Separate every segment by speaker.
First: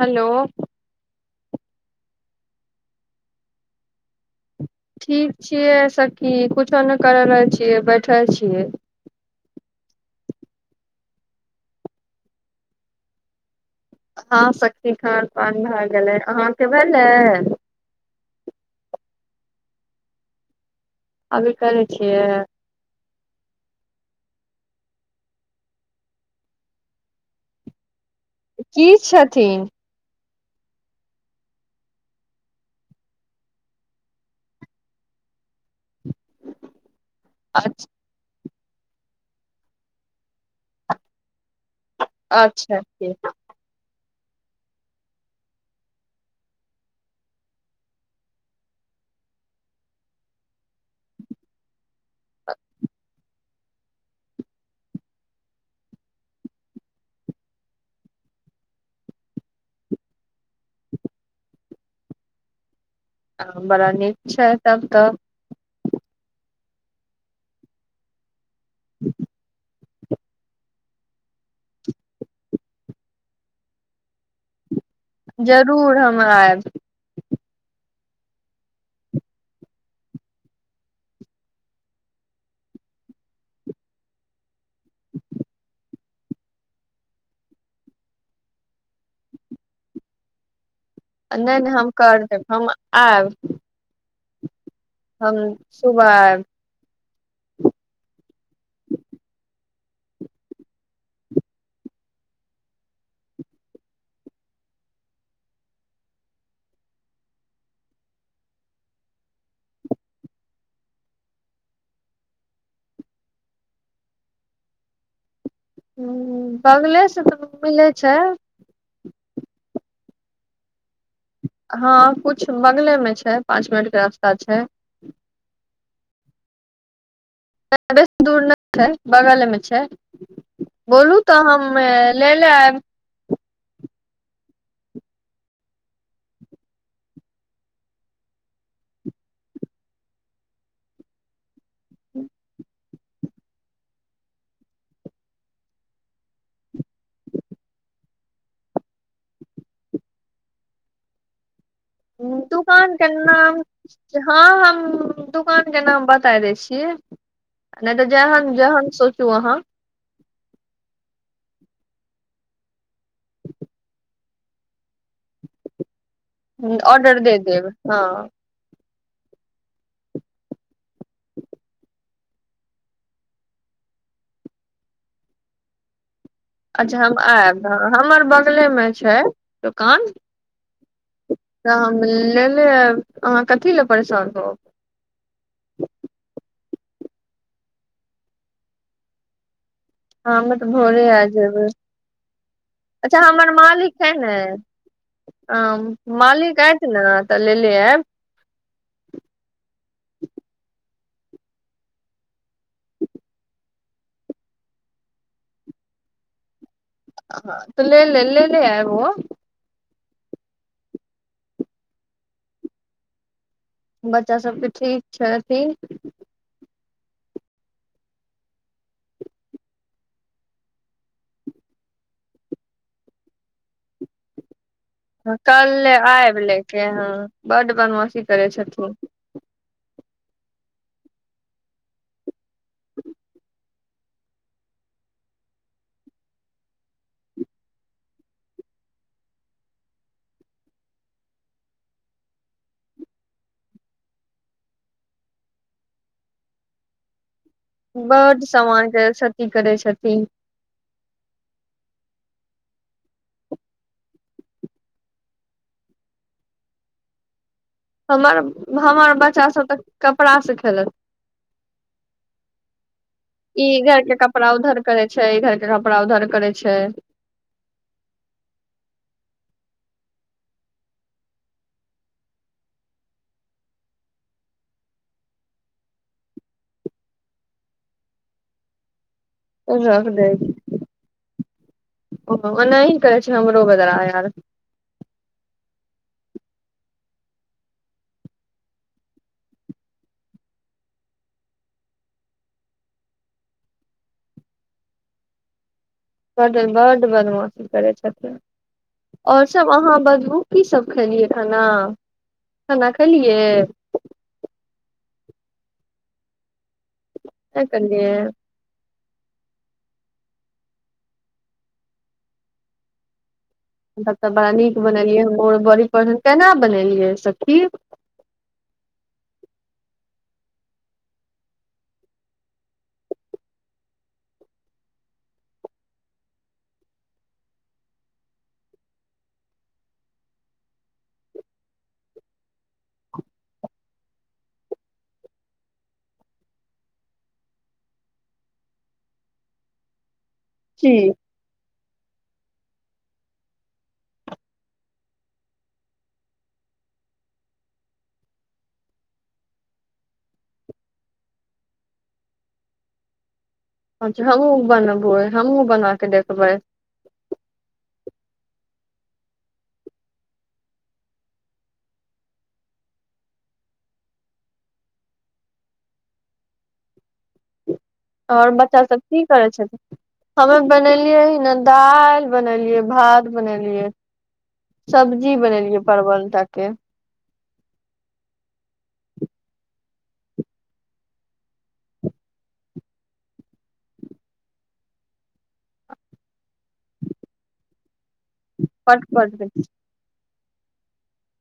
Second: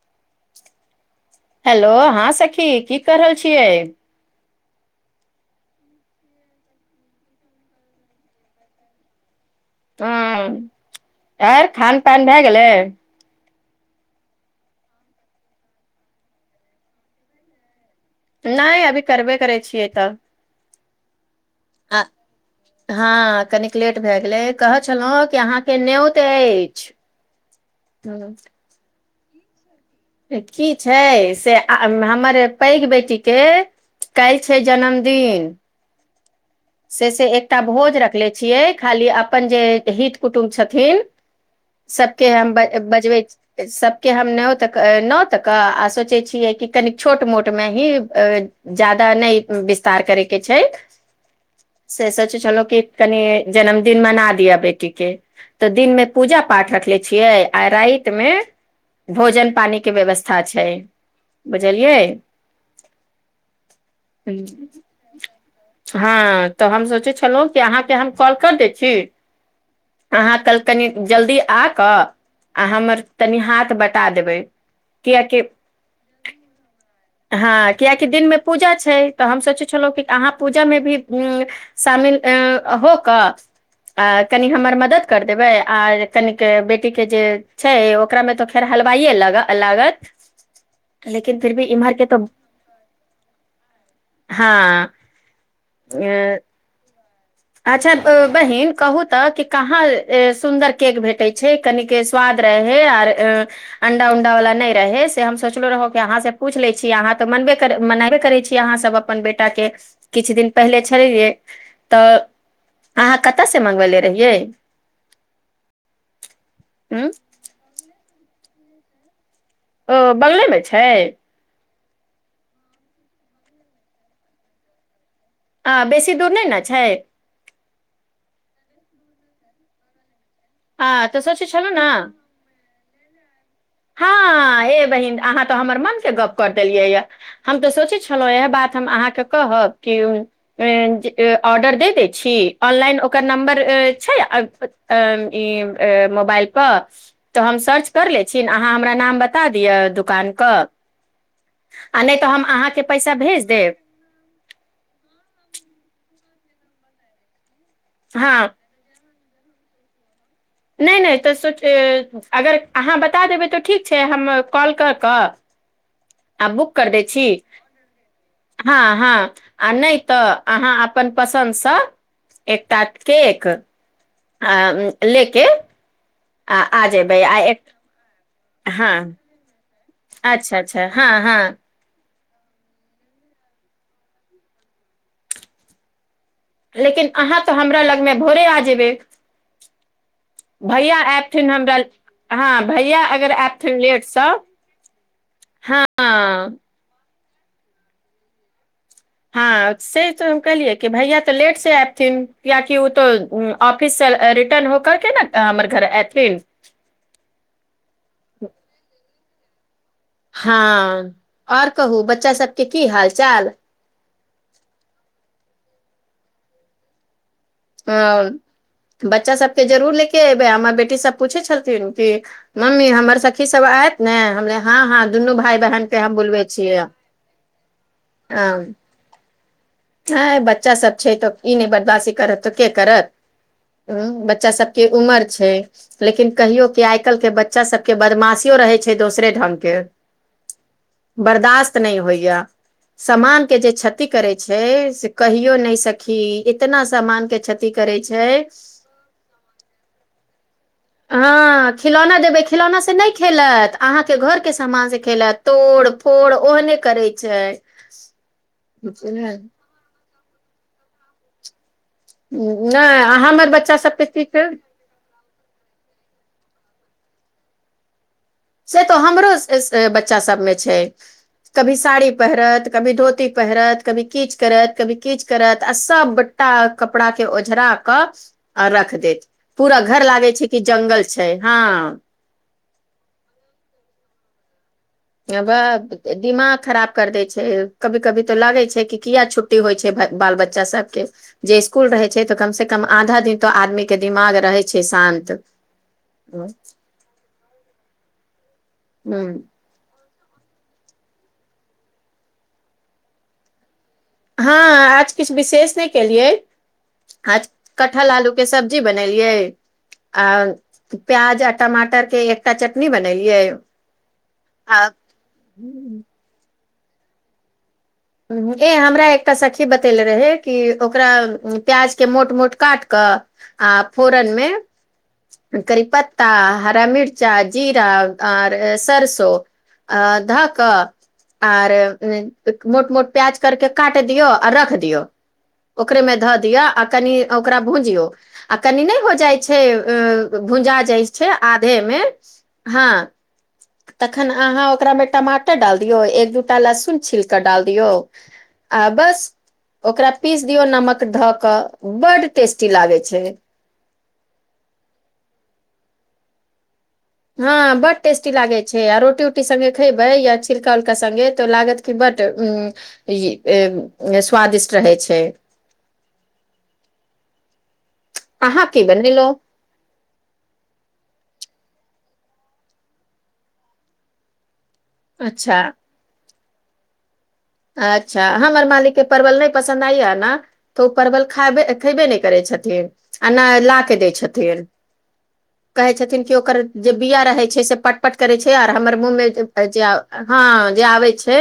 Speaker 1: hello
Speaker 2: hello हँं सखी की कऽ रहल छियै
Speaker 1: ठीक छियै सखी कुछो नहि करय रहल छियै बैठैल छियै
Speaker 2: ह आर खान पान भए गेलै
Speaker 1: हँ सखी खान पान भए गेलै अहाँके भेलै
Speaker 2: नइ अभी करबे करै छियै तऽ
Speaker 1: अभी करै
Speaker 2: आ
Speaker 1: छियै
Speaker 2: हँ कनिक लेट भए कहै छलहुँ कि अहाँके न्यौत अछि हम्म,
Speaker 1: की छै थिन
Speaker 2: की छै से हमर पैघ बेटीके काल्हि छै जन्मदिन से से एकटा
Speaker 1: अच्छ-
Speaker 2: भोज रखले छियै खाली अपन जे हित कुटुम्ब छथिन सबके हम बज
Speaker 1: अच्छा
Speaker 2: बजबै
Speaker 1: ठीक,
Speaker 2: सब के हम न तक न्योतक आ सोचै छियै कि कनि छोट मोटमे ही जादा नइ विस्तार करयके छै से सोचै छलौ कि कनि जन्मदिन मना दिया बेटी के तऽ दिन मे पूजा पाठ रखले छियै आ राति मे भोजन पानी के व्यवस्था छै बुझलियै
Speaker 1: आ बड़ा नीक छै तब तऽ
Speaker 2: त हम सोचै छलहुँं अहाँके हम कॉल क दै छी अहाँ कल् कनि जल्दी आ कऽ आ हमर तनि हाथ बटा देबय
Speaker 1: जरूर हम आयब
Speaker 2: हँ कियकि दिनमे पूजा छै तऽ हम सोचै छलहुँ कि अहाँ पूजामे भी शामिल हो कऽ आ कनि हमर मदद कर देबै आ कनिक बेटीके जे छै ओकरामे तऽ खैर हलवाइए ल लागत लेकिन फिरी
Speaker 1: नहि
Speaker 2: भी
Speaker 1: नहि
Speaker 2: इम्हर
Speaker 1: हम
Speaker 2: के तो
Speaker 1: कर देब हम आयब
Speaker 2: हँ
Speaker 1: हम सुबह आयब
Speaker 2: अच्छा बहीन कहू तऽ कि कहाँ सुन्दर केक भेटैत छै कनिक स्वाद रहै आर अण्डा उण्डावला नहि रहै से हम सोचलहुँ रहौ कि अहाँसँ पूछि लैत छी अहाँ तऽ मनबे कर मनाबे करै छी अहाँसभ अपन बेटाके किछु दिन पहिले छलैैहे तऽ अहाँ कतयसँ मंगबेले रहिये
Speaker 1: ह बगले से तऽ मिलै छै
Speaker 2: ओ बंगलेमे छै
Speaker 1: हँ कुछ बगलेमे छै पाँच मिनटके रस्ता छै
Speaker 2: आ बेसी दूर नहि न छै
Speaker 1: बेसी दूर नहि छै बगलमे छै
Speaker 2: आ
Speaker 1: बोलू तऽ
Speaker 2: सोचै
Speaker 1: हम
Speaker 2: छलहुँ ने
Speaker 1: ले ले आयब
Speaker 2: हँ हे बहिन अहाँ तऽ हमर मनके गप्प कर देलियै ह हम तऽ सोचै छलहुँ इएह बात हम अहाँके कहब कि अ जे अ ऑर्डर दे दै छी ऑनलाइन ओकर नम्बर छै अ इ अ मोबाइल पर तऽ हम सर्च कर ले अहाँ हमरा नाम बता दिय दुकान क
Speaker 1: दुकान के नाम
Speaker 2: देब
Speaker 1: हँ हम दुकान के नाम बात ताय दै छी नहि तऽ जेहन
Speaker 2: हँ
Speaker 1: जेहन सोच त अहाँ
Speaker 2: नहि नहि तऽ सो अगर अहाँ बता देबै तऽ ठीक छै हम कॉल कऽ कऽ आ आ बुक कर दै
Speaker 1: ऑर्डर
Speaker 2: छी
Speaker 1: दे देब हँ
Speaker 2: हँ हाँ आ नै त अहाँ अप्पन पसंद स एकटा केक आ लेके
Speaker 1: अच्छा हम आयब हमर ब लमे
Speaker 2: हँ
Speaker 1: छै दोकान
Speaker 2: अच्छा अच्छा हँ हँ
Speaker 1: लेने अएब अहाँ कथि ला परेशान होब
Speaker 2: लेकिन अहाँ तऽ हमरा लगमे भोरे आ जेबै
Speaker 1: हमे तऽ
Speaker 2: भैया
Speaker 1: भोरे आ
Speaker 2: एयथिन
Speaker 1: जेबै
Speaker 2: हमरा हँ भैया
Speaker 1: अच्छा
Speaker 2: अगर
Speaker 1: हमर
Speaker 2: एयथिन
Speaker 1: मालिक हइ
Speaker 2: लेटसँ
Speaker 1: ने ह
Speaker 2: हँ
Speaker 1: मालिक आयत ने तऽ लेले आएब्
Speaker 2: हँ से तऽ हम कहलियै कि भैया तऽ लेट से एथिन कियाकि ओ तऽ उ ऑफिस से रिटर्न होकरके न हमर घर ऐथिन
Speaker 1: ह तऽ ले ले ले ले आएब ओ
Speaker 2: हँ आओर कहू बच्चा सभके की हाल चाल
Speaker 1: बच्चा सबके ठीक छथि
Speaker 2: ह बच्चा सभके जरूर ले कऽ अयबै हमर बेटीसभ पूछै छथिन कि मम्मी हमर सखीसभ आयत ने हमरा
Speaker 1: कल ले आयब ले
Speaker 2: छियै
Speaker 1: क हँ बड्ड बदमाशी करै छथुन
Speaker 2: ह बच्चा सब छै तऽ ई नहि बदमाशी करत तके करत ह बच्चा सबके उमर छै लेकिन कहियो कि आइ काल्हि के बच्चा सबके बदमाशियो रहे छै दोसरे ढंग के बर्दाश्त नहि होइया समान के जे क्षति करे हय से कहीयौ नहि सखी इतना समान के करै
Speaker 1: बड
Speaker 2: छै
Speaker 1: समानके क्षती करै छथि
Speaker 2: हँ खिलौना देबै खिलौना से नहि खेलत अहाँके घरके समान से खेलत तोड़ फोड़ ओहने करैत छै
Speaker 1: हमर भौ आओर
Speaker 2: नहि
Speaker 1: बचा सब त कपड़ा से खेलत
Speaker 2: नहि आ हमर
Speaker 1: ई
Speaker 2: बच्चा सभ
Speaker 1: इधर
Speaker 2: तऽ
Speaker 1: के
Speaker 2: ठीक
Speaker 1: कपड़ा उधर करे छै इधर के कपड़ा उधर करै छै
Speaker 2: से तऽ हमरो बच्चा सभमे छै कभी साड़ी पहिरत कभी धोती पहिरत कभी किछ करत कभी किछ करत आ सभटा कपड़ाके ओझरा कऽ आ रख देत पूरा घर
Speaker 1: रख दे
Speaker 2: लागै छै कि जंगल छै हँ
Speaker 1: ओनाही करे छै हमरो बजार यार
Speaker 2: हे बक दिमाग खराब कर दै छै कभी कभी तऽ लागै छै कि किया छुट्टी होइ छै बाल बच्चा सभके जे इसकुल रहै छै तऽ कमस कम आधा दिन तऽ आदमीके दिमाग रहै छै शान्त ह
Speaker 1: बड बड बदमाशी करै छथि ओर सब अहाँ बस उ की सब खेलियै खाना खाना खेलियै
Speaker 2: हँ आज किछु विशेष नहि केलियै आज
Speaker 1: नहि
Speaker 2: कठल
Speaker 1: खेलियै
Speaker 2: आलू के सब्जी बनेलिये आओर प्याज आ टमाटर के एकटा चटनी बनेलिये
Speaker 1: तब त बड़ा नीक बनेलियै बोर बड़ी पर
Speaker 2: हम्म,
Speaker 1: केना बनेलियै सखी
Speaker 2: ए हमरा एकटा सखी बतेेले रहय कि ओकरा प्याजके मोट मोट काट कऽ आ फोरनमे करी पत्ता हरा मिर्चा जीरा आर सरसो आ धऽ कऽ आर मोट मोट प्याज करके काटि दियौ आ रख दियौ ओकरेमे धऽ दिऔ आ कनि ओकरा भूजियौ आ कनि नहि हो जाइ छै अ अ भुजा
Speaker 1: की
Speaker 2: जाइ छै आधे मे हँ तखन अहाँ ओकरामे टमाटर डाल दियौ एक दूटा लहसुन छिल डाल दियौ आ बस ओकरा पीस दियौ नमक धऽ कऽ बड टेस्टी लागै छै
Speaker 1: अच्छा हमहुँ बनबै हमहूँ बना क देखबै
Speaker 2: हँ बड टेस्टी लागै छै आ रोटी उटी सङ्गे खयबै या छिलका उलका सङ्गे तऽ लागत क बड उ इ ए स्वादिष्ट रहै छै
Speaker 1: ओर
Speaker 2: अहाँ
Speaker 1: बच्चा सब की
Speaker 2: बनेलौ
Speaker 1: करे छथिन हमे बनेलियै हने दालि बनेलियै भात बनेलियै सब्जी
Speaker 2: अच्छा
Speaker 1: बनेलियै परवल तक के
Speaker 2: अच्छा हमर मालिकके परवल नहि पसन्द आइया ने तऽ ओ परवल खे खेबे नहि करै छथिन आ नहि ला केऽ दै छथिन कहै छथिन कि ओकर जे बिया रहै छै से पट पट करे छै आर हमर
Speaker 1: पट
Speaker 2: मुँह मे
Speaker 1: पट
Speaker 2: जेआ हँ जे आबै छै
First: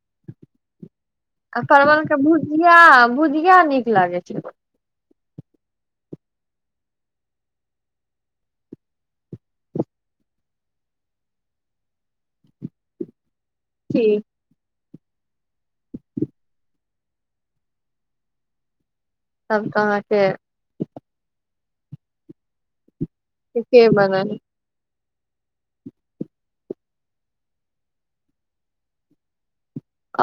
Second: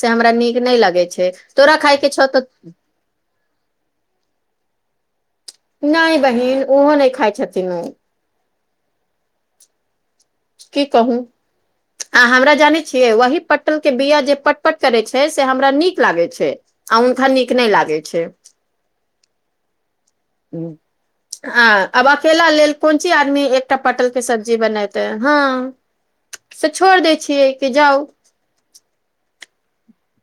Speaker 2: से हमरा नीक नहि लगै छै
Speaker 1: आ
Speaker 2: तोरा खायके
Speaker 1: परवलके
Speaker 2: छौ तऽ
Speaker 1: भुजिया भुजिया नीक लागै छै
Speaker 2: नहि बहिन ओहो नहि खाय छथिन ओ की कहू आ हमरा जानै छियै वही पटल के बीया
Speaker 1: ठीक
Speaker 2: जे पटपट करै छै से हमरा नीक लागै छै आ हुनका नीक नहि लागै छै
Speaker 1: सभकाज
Speaker 2: [inaudible] हँअ अब अकेला लेल कोन ची आदमी एकटा
Speaker 1: ठीके
Speaker 2: पटल के
Speaker 1: बनल
Speaker 2: सब्जी बनएबु तऽ हँ से छोड़ दै छियै कि जाउ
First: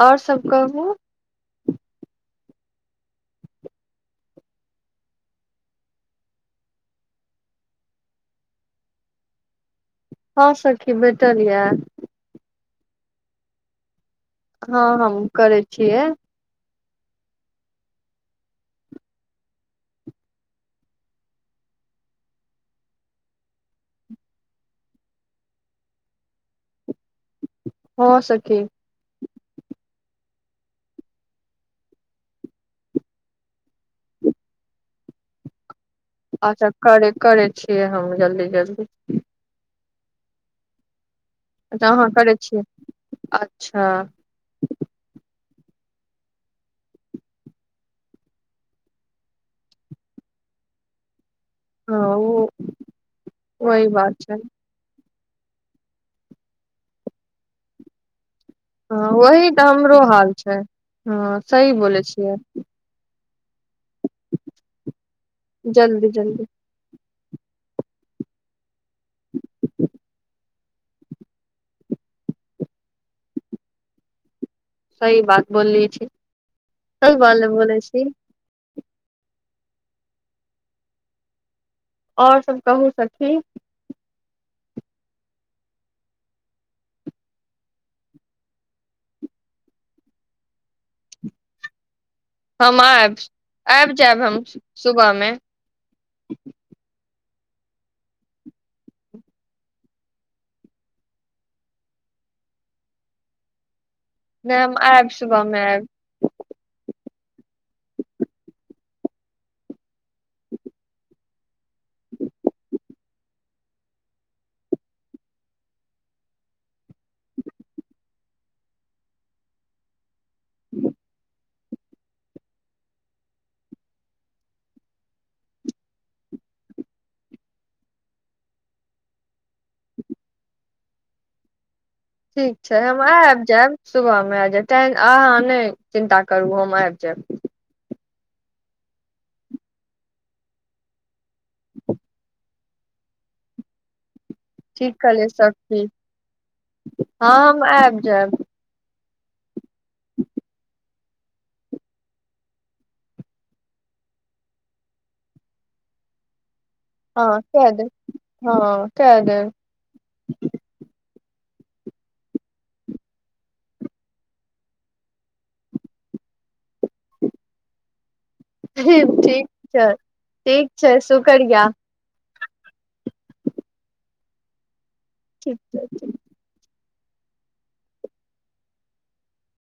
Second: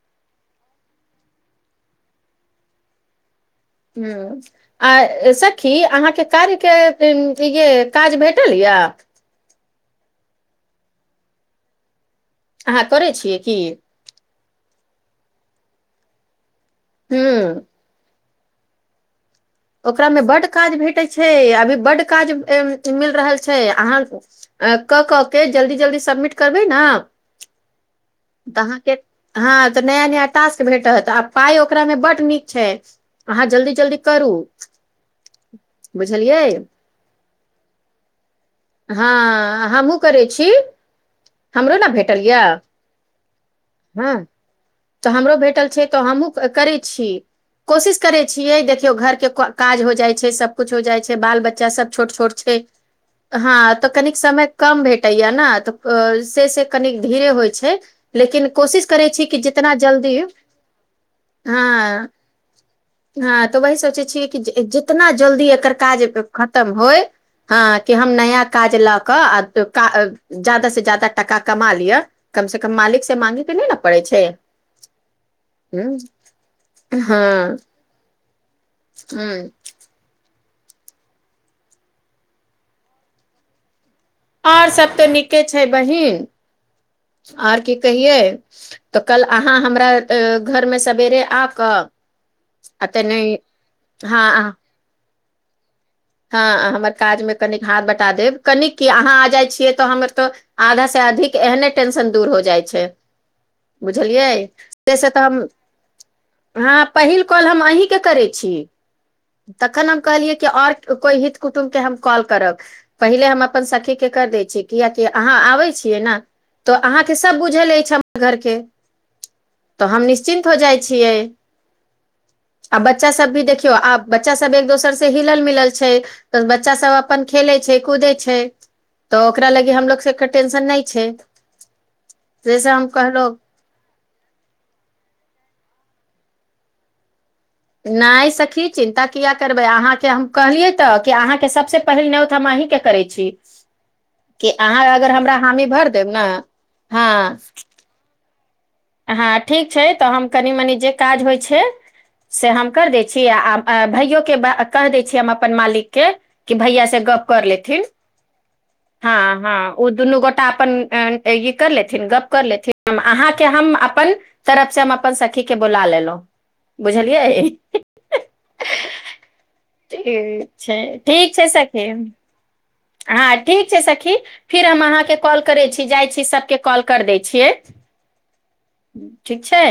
Speaker 1: आओर सब कहु
Speaker 2: हुँ आ सखी अहाँके कार्यके य जे काज भेटल यआ
Speaker 1: हँ सखी भेटल या
Speaker 2: अहाँ करै छियै की
Speaker 1: हँ हम करै छियै
Speaker 2: हुँ ओकरामे बड्ड काज भेटैत छै अभी बड्ड काज मिल रहल छै अहाँ कऽ कऽ के जल्दी जल्दी सबमिट करबै ना
Speaker 1: हँ सखी
Speaker 2: तऽआहाँके हँ नया नया टास्क भेटत आ पाइ ओकरा मे बड्ड नीक छै अहाँ जल्दी जल्दी करू बुझलियै
Speaker 1: अच्छा करै करै छियै हम जल्दी जल्दी
Speaker 2: हँ हमहूँ करै छी हमरो ने
Speaker 1: तऽ अहाँ
Speaker 2: भेटल
Speaker 1: करै
Speaker 2: यए
Speaker 1: छियै अच्छा
Speaker 2: हँ तऽ हमरो भेटल छै तऽ हमहूँ करै छी कोशिश करैत छियै देखियौ घरके काज हो जाइ छै सबकुछु हो जाइ छै बाल बच्चा बच्चा सब
Speaker 1: हँ
Speaker 2: छोट छोट
Speaker 1: ओ
Speaker 2: छै हँ
Speaker 1: वही
Speaker 2: तऽ
Speaker 1: बात
Speaker 2: कनिक
Speaker 1: छै
Speaker 2: समय कम भेट कटैय न तऽ से से कनी धीरे होइ छै लेकिन कोशिश करै
Speaker 1: हँ
Speaker 2: छी कि
Speaker 1: वही तऽ
Speaker 2: तना
Speaker 1: हमरो
Speaker 2: जल्दी ह
Speaker 1: हाल छै हँ सही बोलै छियै
Speaker 2: ह तऽ वही सोचै छियै कि जितना जल्दी एकर काज
Speaker 1: जल्दी जल्दी
Speaker 2: खतम होय हँ कि हम नया काज लऽ कऽ आ जादा से जादा टाका कमा लिअ कम से कम मालिक से मागेके नहि न पड़ै छै
Speaker 1: सही बात
Speaker 2: ह
Speaker 1: बोलली छी स बात बोल छी
Speaker 2: ह्म
Speaker 1: आओर सभ कहू सखी
Speaker 2: आओर सभ तऽ नीके छै बहिन आओर की कहियै तऽ कल अहाँ हमरा घरमे सवेरे आ कऽ
Speaker 1: हम
Speaker 2: आ
Speaker 1: आयब
Speaker 2: तनि
Speaker 1: आबि जायब हम
Speaker 2: हँ
Speaker 1: सुबह मे
Speaker 2: हँ हमर काजमे कनिक हाथ बँटा देब, कनिक कि अहाँ आ जाइ छियै तऽ हमर त आधाँ अधिक एहने टेंशन दूर हो जाइ छै बुझलियै
Speaker 1: नहि हम
Speaker 2: से से
Speaker 1: आयब
Speaker 2: तऽ
Speaker 1: सुबह
Speaker 2: हम
Speaker 1: मे आयब
Speaker 2: ह पहिल कॉल हम अहिके करै छी, तखन कहलिय कि आर कोइ हित कु तुम के हम कॉल करब पहिले हम अपन सखी के कर दै छियै कियकि अहाँ आबै छियै ने तऽ अहाँके सब बुझल अछि हमर घर के तऽ हम चिन्त हो जाइ छियै आ बच्चा सब भी देखियौ आब बच्चा सब एक दोसर से हिलल मिलल बच्चा सब अपन खेलै छै कूदै छै तऽ ओकरा लागी हमलोग सबके टेंशन नहि छै
Speaker 1: ठीक
Speaker 2: जैसे
Speaker 1: छै हम
Speaker 2: कहलहु
Speaker 1: आब जायब सुबहमे आ जायब त अहाँ नहि चिन्ता करू हम आबि जायब
Speaker 2: नहि सखी चिन्ता किया करबै अहाँ के हम कहलियै तऽ क अहाँ सबसँ पहिल न्योत हम आहिके करै छी कि अहाँ
Speaker 1: ठीक
Speaker 2: अगर
Speaker 1: कहलियै
Speaker 2: हमरा हामि
Speaker 1: सखी
Speaker 2: भरि देब ने हँ
Speaker 1: हम आबि जायब
Speaker 2: हँ ठीक छै तऽ हम कनी मनी जे काज होइ छै से हम कर दै छी आ भइयो के कहि दै छी हम अपन मालिकके कि भैया से गप
Speaker 1: हँ
Speaker 2: कर
Speaker 1: कै
Speaker 2: लेथिन
Speaker 1: देब हँ कै
Speaker 2: हँ
Speaker 1: देब
Speaker 2: हँ ओ दुनू गोटा अपन ऐ ई कर लेथिन गप कर लेथिन हम अहाँ के हम अपन तरफ से हम अपन सखी के बोला लेलहुँ बुझलियै
Speaker 1: ठीक छै
Speaker 2: ठीक छैय
Speaker 1: छै
Speaker 2: ठीक छैय
Speaker 1: शुक्रिया
Speaker 2: सखी हँ ठीक छै सखी फेर हम अहाँके के कौल
Speaker 1: ठीक
Speaker 2: करै
Speaker 1: छै
Speaker 2: छी जाइ छी सबके कौल कर दैय छियै ठीक छैय